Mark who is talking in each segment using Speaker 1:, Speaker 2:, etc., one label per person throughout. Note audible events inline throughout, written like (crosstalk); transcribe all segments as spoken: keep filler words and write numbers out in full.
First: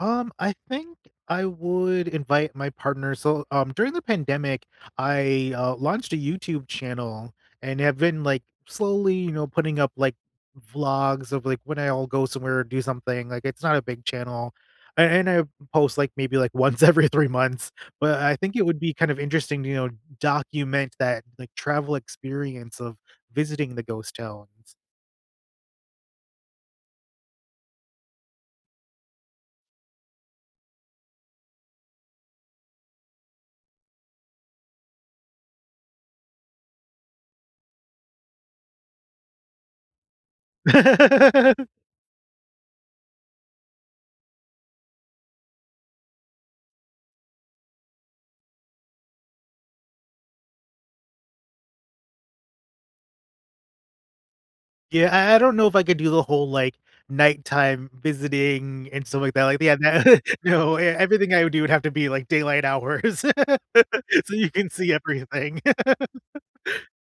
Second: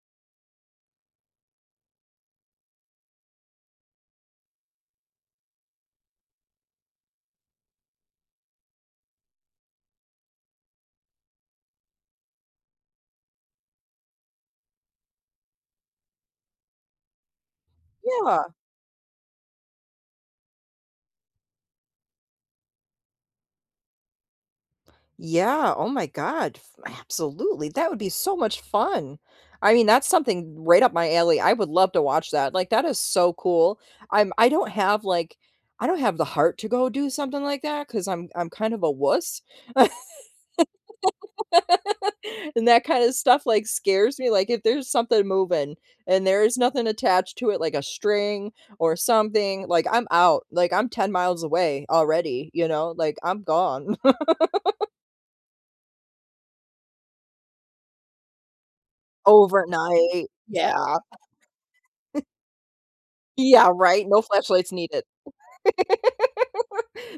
Speaker 1: Um, I think I would invite my partner. So, um, during the pandemic, I, uh, launched a YouTube channel and have been, like, slowly, you know, putting up, like, vlogs of, like, when I'll go somewhere or do something, like, it's not a big channel, and and I post, like, maybe like once every three months, but I
Speaker 2: Yeah.
Speaker 1: think it would be kind of interesting, you know, document that, like, travel experience of visiting the ghost towns.
Speaker 2: Yeah, oh my god, f absolutely. That would be so much fun. I mean, that's something right up my alley. I would love to watch that. Like, that is so cool. I'm I don't have, like I don't have the heart to go do something like that ‘cause I'm I'm kind of a wuss. (laughs)
Speaker 1: (laughs)
Speaker 2: And that kind of stuff, like, scares me. Like, if there's something moving and there is nothing attached to it like a string or something, like, I'm out, like, I'm ten miles away already, you know, like, I'm gone. (laughs)
Speaker 1: Yeah, I I don't know if I could do the whole, like, nighttime visiting and stuff like that, like, yeah,
Speaker 2: Overnight,
Speaker 1: (chuckles) no, and
Speaker 2: yeah.
Speaker 1: everything I would do would have to be
Speaker 2: (chuckles)
Speaker 1: like daylight hours,
Speaker 2: Yeah, right. No
Speaker 1: (laughs) so you can
Speaker 2: flashlights
Speaker 1: see
Speaker 2: needed.
Speaker 1: everything.
Speaker 2: (laughs)
Speaker 1: (laughs)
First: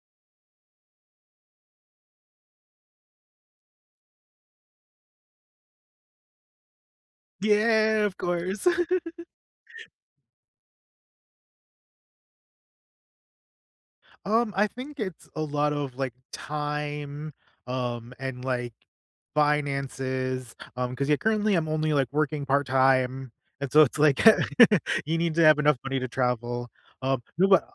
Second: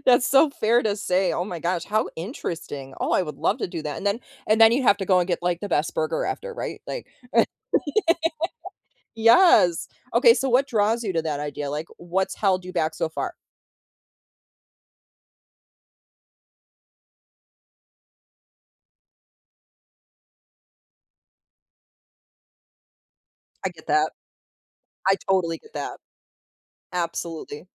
Speaker 2: That's so fair to say, oh my gosh, how interesting. Oh, I would love to do that. And then and then you have to go and get, like, the best burger after, right? Like
Speaker 1: Yeah, of course.
Speaker 2: (laughs)
Speaker 1: (giggles)
Speaker 2: Yes, okay, so what draws you to that idea? Like, what's held you back so far?
Speaker 1: Um, I think it's a lot of, like, time, um, and, like, finances, um, 'cause yeah, currently I'm only, like, working part time,
Speaker 2: I
Speaker 1: and so
Speaker 2: get
Speaker 1: it's
Speaker 2: that.
Speaker 1: like, (laughs)
Speaker 2: I
Speaker 1: you need to
Speaker 2: totally
Speaker 1: have
Speaker 2: get
Speaker 1: enough
Speaker 2: that.
Speaker 1: money to travel. Um, no,
Speaker 2: Absolutely.
Speaker 1: but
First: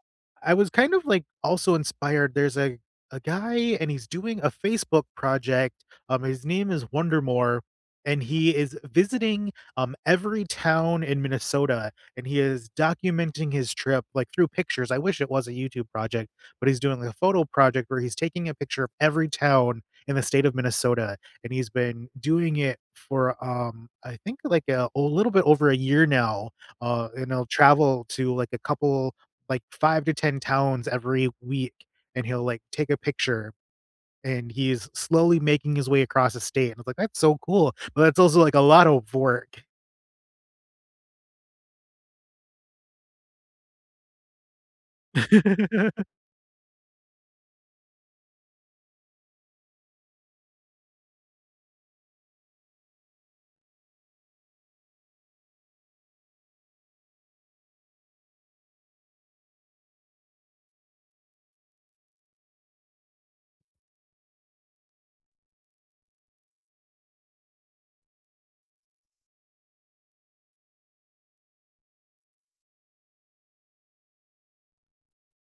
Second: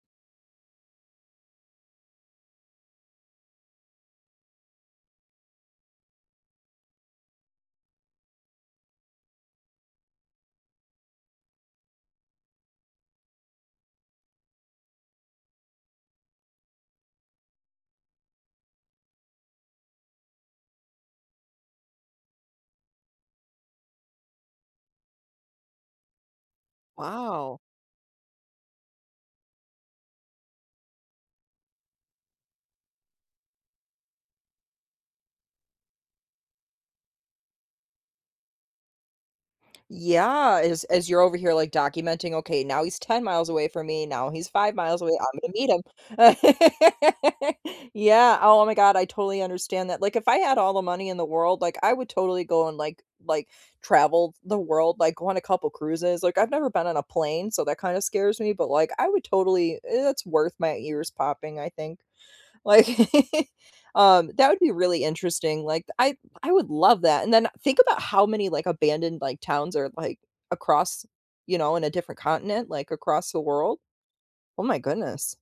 Speaker 1: I was kind of, like, also inspired there's a a guy and he's doing a Facebook project, um, his name is Wonder More, and he is visiting, um, every town in Minnesota, and he is documenting his trip, like, through pictures. I wish it was a YouTube project, but he's doing like a photo project where he's taking a picture of every town in the state of Minnesota, and he's been doing it for, um, I think like, uh, a little bit over a year now, uh, and he'll
Speaker 2: Wow.
Speaker 1: travel to like a couple, like five to ten towns every week, and he'll, like, take a picture, and he's slowly making his way across the state, and it's like, "That's so cool," but it's also, like, a lot of work.
Speaker 2: Yeah, as as you're over here like documenting, "Okay, now he's ten miles away from me, now he's five miles away, I'm gonna meet him."
Speaker 1: (laughs)
Speaker 2: (laughs) Yeah, oh my god, I totally understand that. Like, if I had all the money in the world, like, I would totally go and, like like, travel the world. Like, go on a couple cruises. Like, I've never been on a plane, so that kind of scares me, but like, I would totally it's worth my ears popping, I think. Like, (chuckles) um, that would be really interesting, like, I I would love that. And then think about how many, like, abandoned, like, towns are, like, across you know, in a different continent, like, across the world. Oh, my goodness.